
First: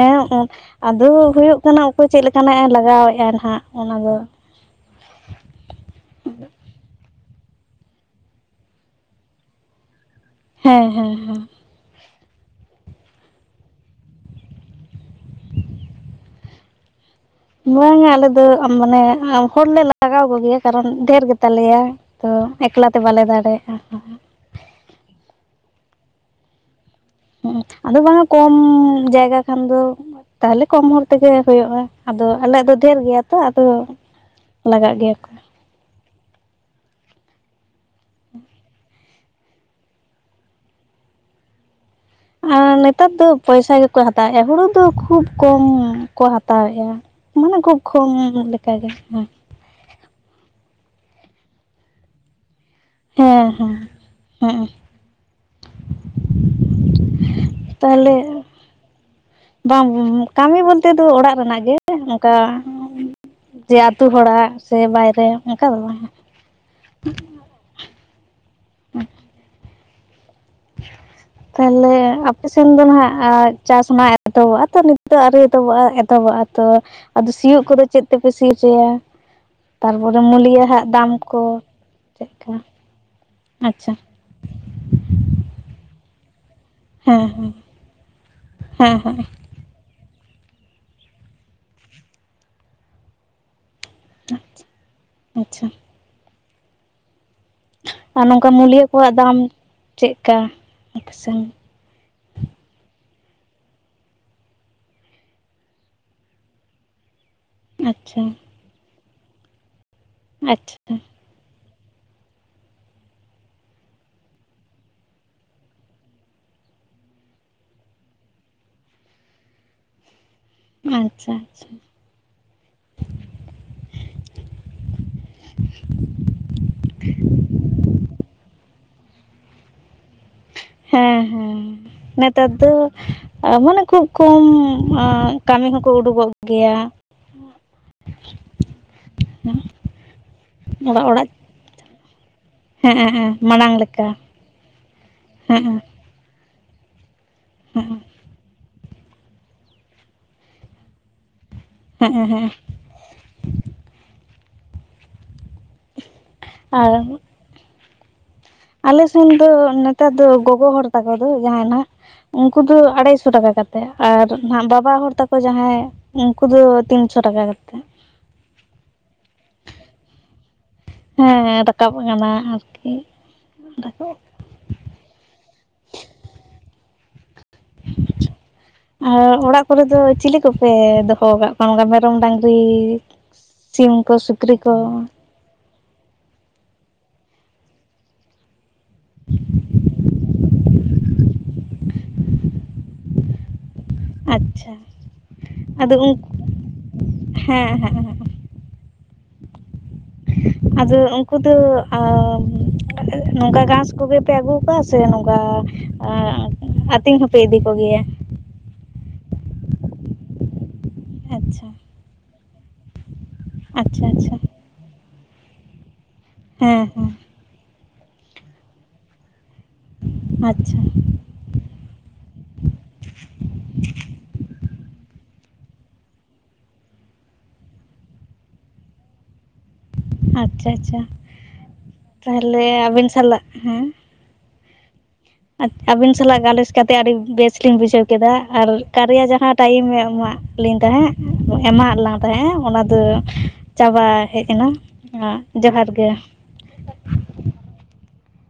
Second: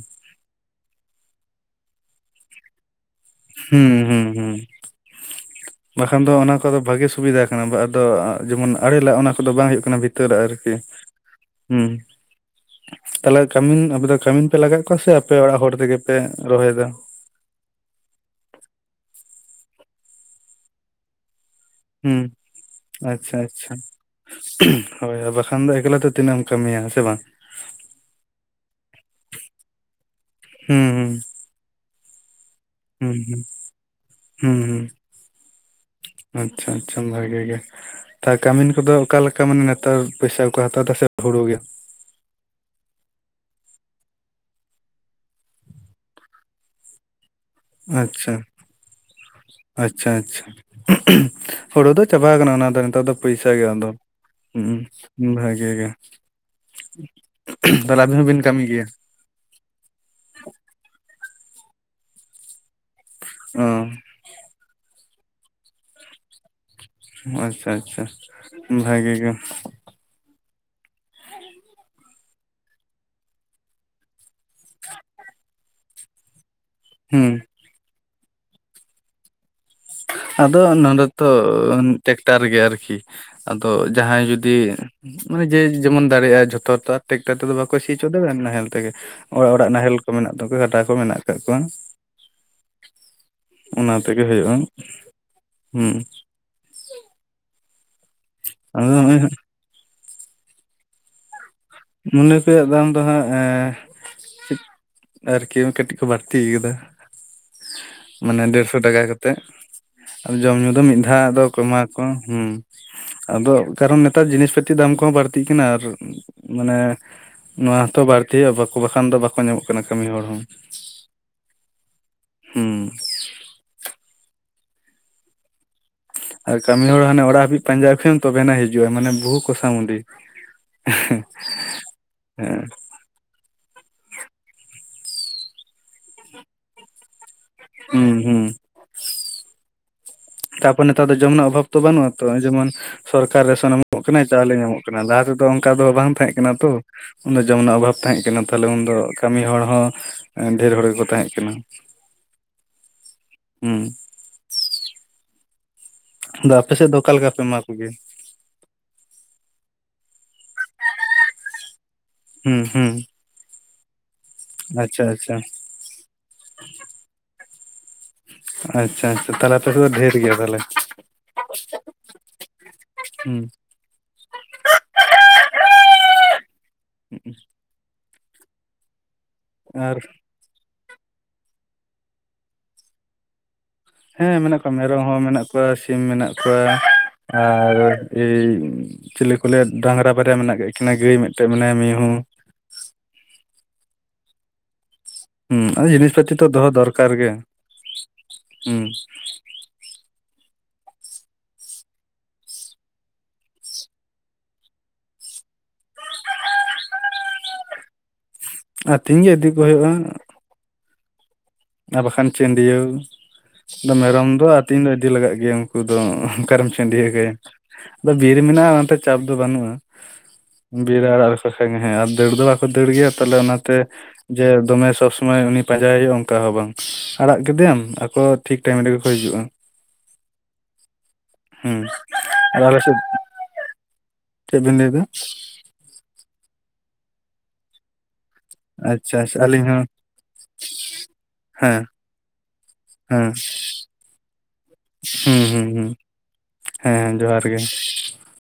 ᱟᱫᱚ ᱦᱳᱭᱳᱜ ᱠᱟᱱᱟ ᱚᱠᱚᱭ ᱪᱮᱫ ᱞᱮᱠᱟᱱᱟᱜᱼ ᱮ ᱞᱟᱜᱟᱣᱮᱫᱼᱟ ᱱᱟᱸᱦᱟᱜ? ᱦᱩᱸ ᱦᱩᱸ ᱦᱩᱸ ᱵᱟᱠᱷᱟᱱ ᱫᱚ ᱚᱱᱟ ᱠᱚᱫᱚ ᱵᱷᱟᱜᱮ ᱥᱩᱵᱤᱫᱟ ᱠᱟᱱᱟ ᱟᱫᱚ ᱡᱮᱢᱚᱱ ᱟᱲᱮ ᱞᱟᱜ ᱚᱱᱟ ᱠᱚᱫᱚ ᱵᱟᱝ ᱦᱳᱭᱳᱜ ᱠᱟᱱᱟ ᱵᱷᱤ ᱛᱟᱹᱨ ᱟᱹᱨᱠᱤ ᱦᱮᱸ ᱦᱮᱸ ᱦᱮᱸ ᱦᱩ᱾ ᱛᱟᱦᱚᱞᱮ ᱠᱟᱹᱢᱤᱱ ᱟᱯᱮ ᱫᱚ ᱠᱟᱹᱢᱤᱱ ᱯᱮ ᱞᱟᱜᱟᱶᱮᱜ ᱠᱚᱣᱟ? ᱥᱮ ᱟᱯᱮ ᱚᱲᱟᱜ ᱦᱚᱲ ᱛᱮᱜᱮ ᱯᱮ ᱨᱚᱦᱚᱭᱮᱫᱟ? ᱵᱟᱝᱼᱟ ᱟᱞᱮ ᱫᱚ ᱢᱟᱱᱮ ᱦᱚᱲᱞᱮ ᱞᱟᱜᱟᱣ ᱠᱚᱜᱮᱭᱟ ᱠᱟᱨᱚᱱ ᱫᱦᱷᱮᱨ ᱜᱮᱛᱟᱞᱮᱭᱟ ᱦᱩᱸ ᱛᱚ ᱮᱠᱞᱟᱛᱮ ᱵᱟᱞᱮ ᱟᱪᱪᱷᱟ ᱫᱟᱲᱮᱭᱟᱜ ᱟᱪᱪᱷᱟ ᱠᱟᱱ ᱛᱟᱦᱤᱜ ᱦᱳᱭ ᱵᱟᱠᱷᱟᱱ ᱫᱚ ᱮᱠᱞᱟ ᱛᱮ ᱛᱤᱱᱟᱹᱜ ᱮᱢ ᱠᱟᱹᱢᱤᱭᱟ ᱦᱮ ᱥᱮ ᱵᱟᱝ? ᱦᱩᱸᱜ-ᱩᱸ᱾ ᱟᱫᱚ ᱵᱟᱝᱟ ᱠᱚᱢ ᱡᱟᱭᱜᱟ ᱠᱷᱟᱱ ᱫᱚ ᱛᱟᱦᱞᱮ ᱦᱩᱸ ᱠᱚᱢ ᱦᱚᱲ ᱦᱩᱸ ᱛᱮᱜᱮ ᱦᱳᱭᱳᱜᱼᱟ᱾ ᱟᱫᱚ ᱟᱞᱮ ᱫᱚ ᱰᱷᱮᱨ ᱦᱩᱸ ᱜᱮᱭᱟ ᱛᱚ ᱦᱩᱸ ᱟᱫᱚ ᱦᱩᱸ ᱞᱟᱜᱟᱜ ᱜᱮᱭᱟ ᱠᱚ᱾ ᱟᱪᱪᱷᱟ ᱟᱪᱪᱷᱟ ᱵᱷᱟᱜᱤ ᱜᱮ᱾ ᱛᱟ ᱠᱟᱹᱢᱤᱱ ᱠᱚᱫᱚ ᱚᱠᱟ ᱞᱮᱠᱟ ᱢᱟᱱᱮ ᱱᱮᱛᱟᱨ ᱯᱚᱭᱥᱟᱠᱚ ᱦᱟᱛᱟᱣ ᱮᱫᱟ ᱥᱮ ᱦᱩᱲᱩ ᱜᱮ? ᱟ ᱱᱮᱛᱟᱨ ᱫᱚ ᱯᱚᱭᱥᱟ ᱜᱮᱠᱚ ᱦᱟᱛᱟᱣᱮᱫᱼᱟ ᱦᱩᱲᱩ ᱫᱚ ᱠᱷᱩᱵᱽ ᱠᱚᱢ ᱠᱚ ᱦᱟᱛᱟᱣᱮᱫᱼᱟ᱾ ᱢᱟᱱᱮ ᱠᱷᱩᱵᱽ ᱠᱷᱚᱢ ᱟᱪᱪᱷᱟ ᱞᱮᱠᱟᱜᱮ᱾ ᱦᱩᱸ᱾ ᱟᱪᱪᱷᱟ ᱟᱪᱪᱷᱟ ᱾ ᱦᱳᱲᱳ ᱫᱚ ᱪᱟᱵᱟ ᱟᱠᱟᱱᱟ ᱚᱱᱟ ᱫᱚ ᱾ ᱱᱮᱛᱟᱨ ᱫᱚ ᱦᱮᱸ ᱯᱩᱭᱥᱟ ᱜᱮ ᱦᱮᱸ ᱟᱫᱚ ᱾ ᱦᱮᱸ ᱦᱩᱸ, ᱵᱷᱟᱜᱤ ᱜᱮ᱾ ᱛᱟᱦᱚᱞᱮ ᱟᱵᱤᱱ ᱦᱚᱸᱵᱤᱱ ᱠᱟᱹᱢᱤ ᱜᱮᱭᱟ? ᱵᱟᱝ ᱠᱟᱹᱢᱤ ᱵᱚᱞᱛᱮ ᱫᱚ ᱚᱲᱟᱜ ᱨᱮᱱᱟᱜ ᱜᱮ ᱚᱱᱠᱟ᱾ ᱚ ᱡᱮ ᱟᱹᱛᱩ ᱦᱚᱲᱟᱜ ᱥᱮ ᱵᱟᱭᱨᱮ ᱚᱱᱠᱟ ᱫᱚ ᱵᱟᱝ ᱦᱟᱜ᱾ ᱟᱪᱪᱷᱟ ᱟᱪᱪᱷᱟ ᱵᱷᱟᱜᱮ ᱜᱮ, [inaudible] ᱛᱟᱦᱚᱞᱮ ᱟᱯᱮ ᱥᱮᱱ ᱫᱚ ᱱᱟᱱᱟᱜ ᱪᱟᱥ ᱢᱟ ᱮᱛᱚᱦᱚᱵᱚᱜᱼᱟ ᱛᱚ ᱱᱤᱛ ᱫᱚ ᱟᱹᱣᱨᱤ ᱮᱛᱚᱦᱚᱵᱚᱜᱼᱟ ᱮᱛᱚᱦᱚᱵᱚᱜᱼᱟ ᱛᱚ ᱟᱫᱚ ᱦᱩᱸ ᱥᱤᱭᱩᱜ ᱠᱚᱫᱚ ᱪᱮᱫ ᱛᱮᱯᱮ ᱥᱤ ᱚᱪᱚᱭᱟ? ᱟᱫᱚ ᱱᱚᱰᱮ ᱫᱚ ᱴᱮᱠᱴᱟᱨ ᱪᱮᱫᱠᱟ ᱜᱮ ᱟᱨᱠᱤ᱾ ᱟᱫᱚ ᱟᱪᱪᱷᱟ ᱡᱟᱦᱟᱸᱭ ᱡᱩᱫᱤ ᱡᱮ ᱡᱮᱢᱚᱱ ᱫᱟᱲᱮᱭᱟᱜᱼᱟ ᱡᱷᱚᱛᱚ ᱴᱨᱟᱠ ᱦᱮᱸ ᱴᱨᱮᱠᱴᱟᱨ ᱦᱮᱸ ᱛᱮᱫᱚ ᱵᱟ ᱠᱚ ᱥᱤ ᱚᱪᱚ ᱫᱟ ᱱᱟᱦᱮᱞ ᱛᱮᱜᱮ᱾ ᱦᱮᱸ ᱦᱮᱸ ᱚᱲᱟᱜ ᱚᱲᱟᱜ ᱱᱟᱦᱮᱞ ᱠᱚ ᱢᱮᱱᱟᱜ ᱛᱟᱯᱮ [unintelligible] ᱠᱚ ᱢᱮᱱᱟᱜ ᱟᱠᱟᱫ ᱠᱚᱣᱟ ᱠᱚᱣᱟ᱾ ᱚᱱᱟ ᱛᱮᱜᱮ ᱦᱩᱭᱩᱜᱼᱟ᱾ ᱦᱩᱸ᱾ ᱟᱪᱪᱷᱟ ᱟᱨ ᱱᱚᱝᱠᱟ ᱢᱩᱞᱭᱟᱹ ᱟᱫᱚ ᱠᱚᱣᱟᱜ ᱱᱚᱜᱼᱚᱭ ᱫᱟᱢ ᱪᱮᱫ ᱠᱟᱱᱟ ᱟᱯᱮ ᱥᱮᱱ? ᱢᱚᱱᱮ ᱛᱮᱭᱟᱜ ᱫᱟᱢ ᱫᱚ ᱦᱟᱸᱜ ᱮ ᱟᱨᱠᱤ ᱠᱟᱹᱴᱤᱡ ᱠᱚ ᱵᱟᱹᱲᱛᱤ ᱟᱠᱟᱫᱟ ᱟᱪᱪᱷᱟ ᱾ ᱢᱟᱱᱮ ᱰᱮᱲᱥᱚ ᱴᱟᱠᱟ ᱠᱟᱛᱮᱜ ᱟᱨ ᱡᱚᱢ ᱧᱩ ᱫᱚ ᱟᱪᱪᱷᱟ ᱢᱤᱫ ᱫᱷᱟᱣᱟᱜ ᱫᱚ [unintelligible] ᱠᱚ ᱦᱩᱸ ᱟᱫᱚ ᱠᱟᱨᱚᱱ ᱱᱮᱛᱟᱨ ᱡᱤᱱᱤᱥ ᱯᱟᱛᱤ ᱫᱟᱢ ᱠᱚᱦᱚᱸ ᱵᱟᱹᱲᱛᱤᱜ ᱠᱟᱱᱟ ᱟᱨᱼᱼᱼ ᱢᱟᱱᱮ ᱱᱚᱣᱟ ᱦᱚᱛᱚ ᱵᱟᱹᱲᱛᱤ ᱦᱩᱭᱩᱜᱼᱟ, ᱵᱟᱠᱷᱟᱱ ᱫᱚ ᱵᱟᱠᱩ ᱧᱟᱢᱚᱜ ᱠᱟᱱᱟ ᱠᱟᱹᱢᱤ ᱦᱚᱲ ᱦᱚᱸ᱾ ᱟᱪᱪᱷᱟ ᱟᱪᱷᱟ᱾ ᱦᱩᱸ᱾ ᱟᱨ ᱠᱟᱹᱢᱤ ᱦᱚᱲ ᱦᱟᱱᱮ ᱚᱲᱟᱜ ᱦᱟᱹᱵᱤᱡ ᱯᱟᱸᱡᱟ ᱟᱸᱠᱷᱮᱢ ᱛᱚᱵᱮ ᱟᱱᱟ ᱦᱤᱡᱩᱜᱼᱟ ᱢᱟᱱᱮ ᱵᱚᱦᱩ ᱠᱷᱚᱥᱟ ᱢᱩᱫᱤ᱾ ᱦᱮᱸ ᱦᱮᱸ, ᱱᱮᱛᱟᱫ ᱦᱮᱸ ᱫᱚ ᱢᱟᱱᱮ ᱠᱷᱩᱵ ᱠᱚᱢ ᱟᱸ ᱠᱟᱹᱢᱤ ᱦᱚᱸᱠᱚ ᱩᱰᱩᱜᱚᱜ ᱜᱮᱭᱟ᱾ ᱦᱩᱸ ᱦᱩᱸ, ᱛᱟᱯᱚ ᱱᱮᱛᱟ ᱚᱲᱟᱜ ᱫᱚ ᱚᱲᱟᱜ ᱡᱚᱢ ᱮᱱᱟᱜ ᱚᱵᱷᱟᱵ ᱛᱚ ᱵᱟᱹᱱᱩᱜ ᱟᱛᱚ ᱡᱮᱢᱚᱱ ᱦᱮᱸ ᱦᱮᱸ ᱥᱚᱨᱠᱟᱨ ᱢᱟᱲᱟᱝ ᱨᱮᱥᱚᱱᱮ ᱮᱢᱚᱜ ᱞᱮᱠᱟ ᱠᱟᱱᱟᱭ ᱪᱟᱣᱞᱮ ᱧᱟᱢᱚᱜ ᱠᱟᱱᱟ ᱞᱟᱦᱟ ᱛᱮᱫᱚ ᱦᱮᱸ ᱚᱱᱠᱟ ᱫᱚ ᱵᱟᱝ ᱛᱟᱦᱮᱸᱜ ᱮᱱᱟ ᱛᱚ ᱚᱱᱟ ᱡᱚᱢ ᱨᱮᱱᱟᱜ ᱚᱵᱷᱟᱵ ᱛᱟᱦᱮᱸᱜ ᱠᱟᱱᱟ ᱛᱟᱦᱚᱞᱮ ᱩᱱᱫᱚ ᱠᱟᱹᱢᱤ ᱦᱚᱲ ᱦᱚᱸ ᱰᱷᱮᱨ ᱦᱚᱲ ᱜᱮᱠᱚ ᱛᱟᱦᱮᱸᱜ ᱠᱟᱱᱟ᱾ ᱦᱮᱸᱜ ᱦᱮᱸ᱾ ᱦᱩᱸ ᱾ ᱟᱫᱚ ᱟᱯᱮ ᱥᱮᱫ ᱫᱚ ᱚᱠᱟ ᱞᱮᱠᱟ ᱯᱮ ᱮᱢᱟ ᱠᱩ ᱜᱮᱭᱟ? ᱟᱞᱮᱥᱮᱱ ᱫᱚ ᱱᱮᱛᱟᱨ ᱫᱚ ᱜᱚᱜᱚ ᱦᱚᱲ ᱛᱟᱠᱚ ᱫᱚ ᱡᱟᱦᱟᱸᱟᱭ ᱱᱟᱜ, ᱦᱩᱸ ᱩᱱᱠᱩ ᱫᱚ ᱦᱩᱸ ᱟᱲᱟᱭ ᱥᱚ ᱴᱟᱠᱟ ᱠᱟᱛ ᱛᱮ ᱟᱨ ᱱᱟᱦᱟᱜ ᱵᱟᱵᱟ ᱟᱪᱪᱷᱟ ᱦᱚᱲ ᱟᱪᱪᱷᱟ ᱛᱟᱠᱚ ᱡᱟᱦᱟᱸᱭ ᱩᱱᱠᱩ ᱫᱚ ᱛᱤᱱᱥᱚ ᱴᱟᱠᱟ ᱠᱟᱛᱮᱜ᱾ ᱟᱪᱪᱷᱟ ᱟᱪᱪᱷᱟ ᱛᱟᱦᱞᱮ ᱟᱯᱮ ᱥᱮᱫ ᱫᱚ ᱰᱷᱮᱨ ᱜᱮᱭᱟ ᱛᱟᱦᱞᱮ᱾ ᱦᱮᱸ ᱫᱟᱠᱟᱵ ᱟᱠᱟᱱᱟ ᱟᱨᱠᱤ, ᱦᱩᱸ ᱫᱟᱠᱟᱵ᱾ ᱚ ᱚᱲᱟᱜ ᱠᱚᱨᱮ ᱟᱨ ᱫᱚ ᱪᱤᱞᱤ ᱠᱚ ᱯᱮ ᱫᱚᱦᱚ ᱣᱟᱠᱟᱜ ᱠᱚᱣᱟ ᱚᱸᱠᱟ ᱢᱮᱨᱚᱢ ᱰᱟᱹᱝᱨᱤ ᱥᱤᱢ ᱠᱚ ᱦᱮᱸ ᱥᱩᱠᱨᱤ ᱢᱮᱱᱟᱜ ᱠᱚ? ᱠᱚᱣᱟ ᱢᱮᱨᱚᱢ ᱦᱚᱸ ᱢᱮᱱᱟᱜ ᱠᱚᱣᱟ ᱥᱤᱢ ᱢᱮᱱᱟᱜ ᱠᱚᱣᱟ, ᱟᱨ ᱮᱭ ᱪᱤᱞᱤ ᱠᱚᱞᱮ ᱰᱟᱝᱨᱟ ᱵᱟᱨᱭᱟ ᱢᱮᱱᱟᱜ ᱠᱟᱜ ᱠᱤᱱᱟ, ᱜᱟᱹᱭ ᱢᱮᱫᱴᱮᱡ ᱢᱮᱱᱟᱭᱟ ᱢᱤᱦᱩ ᱟᱪᱪᱷᱟ᱾ ᱩᱸ ᱟᱫᱚ ᱡᱤᱱᱤᱥ ᱯᱟᱛᱤ ᱛᱚ ᱫᱚᱦᱚ ᱫᱚᱨᱠᱟᱨ ᱜᱮ, ᱦᱮᱸ ᱦᱮᱸ ᱦᱮᱸ ᱩᱸ᱾ ᱟᱫᱚ ᱩᱝᱠᱩ ᱫᱚ ᱟᱻᱢ᱾ ᱱᱚᱝᱠᱟ ᱜᱟᱸᱥ ᱠᱚᱜᱮ ᱯᱮ ᱟᱹᱜᱩᱣ ᱠᱩᱣᱟ ᱥᱮ ᱱᱚᱝᱠᱟ ᱟᱸᱜ ᱟᱹᱛᱤᱧ ᱦᱚᱸᱯᱮ ᱤᱫᱤ ᱠᱚᱜᱮᱭᱟ? ᱟᱛᱤᱧ ᱜᱮ ᱤᱫᱤ ᱠᱚ ᱦᱳᱭᱳᱼᱟ᱾ ᱟᱪᱪᱷᱟ᱾ ᱟ ᱵᱟᱠᱷᱟᱱ ᱪᱟᱹᱱᱰᱭᱟᱹᱣ, ᱫᱚ ᱟᱪᱪᱷᱟ ᱟᱪᱪᱷᱟ ᱢᱮᱨᱚᱢ ᱫᱚ ᱟᱹᱛᱤᱧ ᱫᱚ ᱤᱫᱤ ᱞᱟᱜᱟᱜ ᱜᱮᱭᱟ ᱩᱱᱠᱩ ᱫᱚ᱾ ᱚᱠᱟᱨᱮᱢ ᱦᱮᱸ ᱦᱮᱸ ᱪᱟᱹᱰᱭᱟ ᱠᱟᱭᱟ ᱟᱫᱚ ᱵᱤᱨ ᱢᱮᱱᱟᱜᱼᱟ ᱚᱱᱟᱛᱮ ᱪᱟᱯ ᱫᱚ ᱵᱟᱹᱱᱩᱜᱼᱟ ᱟᱪᱪᱷᱟ ᱵᱤᱨ ᱟᱲᱟᱝ ᱦᱮᱸ ᱟᱨ ᱫᱟᱹᱲ ᱫᱚ ᱵᱟᱝᱠᱚ ᱫᱟᱹᱲ ᱜᱮᱭᱟ ᱛᱟᱦᱞᱮ ᱚᱱᱟᱛᱮ ᱡᱮ ᱫᱚᱢᱮ ᱥᱚᱵ ᱥᱚᱢᱚᱭ ᱩᱱᱤ ᱯᱟᱸᱡᱟᱭ ᱦᱩᱭᱩᱜᱼᱟ ᱚᱱᱠᱟ ᱦᱚᱸ ᱵᱟᱝ ᱟᱲᱟᱝ ᱠᱮᱫᱮᱟᱢ ᱟᱠᱚ ᱴᱷᱤᱠ ᱴᱟᱭᱤᱢ ᱨᱮᱜᱮ ᱠᱚ ᱦᱤᱡᱩᱜᱼᱟ ᱟᱪᱪᱷᱟ ᱟᱪᱪᱷᱟ ᱦᱩᱸ ᱟᱨ ᱛᱟᱦᱞᱮ ᱟᱞᱮ ᱥᱮᱫ ᱟᱵᱤᱱ ᱥᱟᱞᱟᱜ ᱦᱮᱸ ᱪᱮᱫ ᱵᱤᱱ ᱞᱟᱹᱭ ᱫᱟ? ᱟᱹᱵᱤᱱ ᱥᱟᱞᱟᱜ ᱜᱟᱞᱚᱪ ᱠᱟᱛᱮ ᱟᱹᱰᱤ ᱵᱮᱥ ᱞᱤᱧ ᱵᱩᱡᱷᱟᱹᱣ ᱠᱮᱫᱟ ᱟᱨ ᱟᱪᱪᱷᱟ ᱠᱟᱨᱮᱭᱟ ᱟᱪᱪᱷᱟ ᱡᱟᱦᱟᱸ ᱟᱹᱞᱤᱧ ᱦᱚᱸ ᱴᱟᱭᱤᱢᱮ ᱮᱢᱟᱜ ᱞᱤᱧ ᱛᱟᱦᱮᱸᱫ ᱦᱮᱸ ᱮᱢᱟᱝ ᱞᱤᱝ ᱛᱟᱦᱮᱸᱫ ᱚᱱᱟ ᱫᱚ ᱦᱮᱸ ᱪᱟᱵᱟ ᱦᱮᱡ ᱮᱱᱟ ᱢᱟ ᱦᱩᱸ ᱦᱩᱸ ᱡᱚᱦᱟᱨ ᱦᱩᱸ ᱜᱮ ᱦᱮᱸ ᱡᱚᱦᱟᱨ ᱜᱮ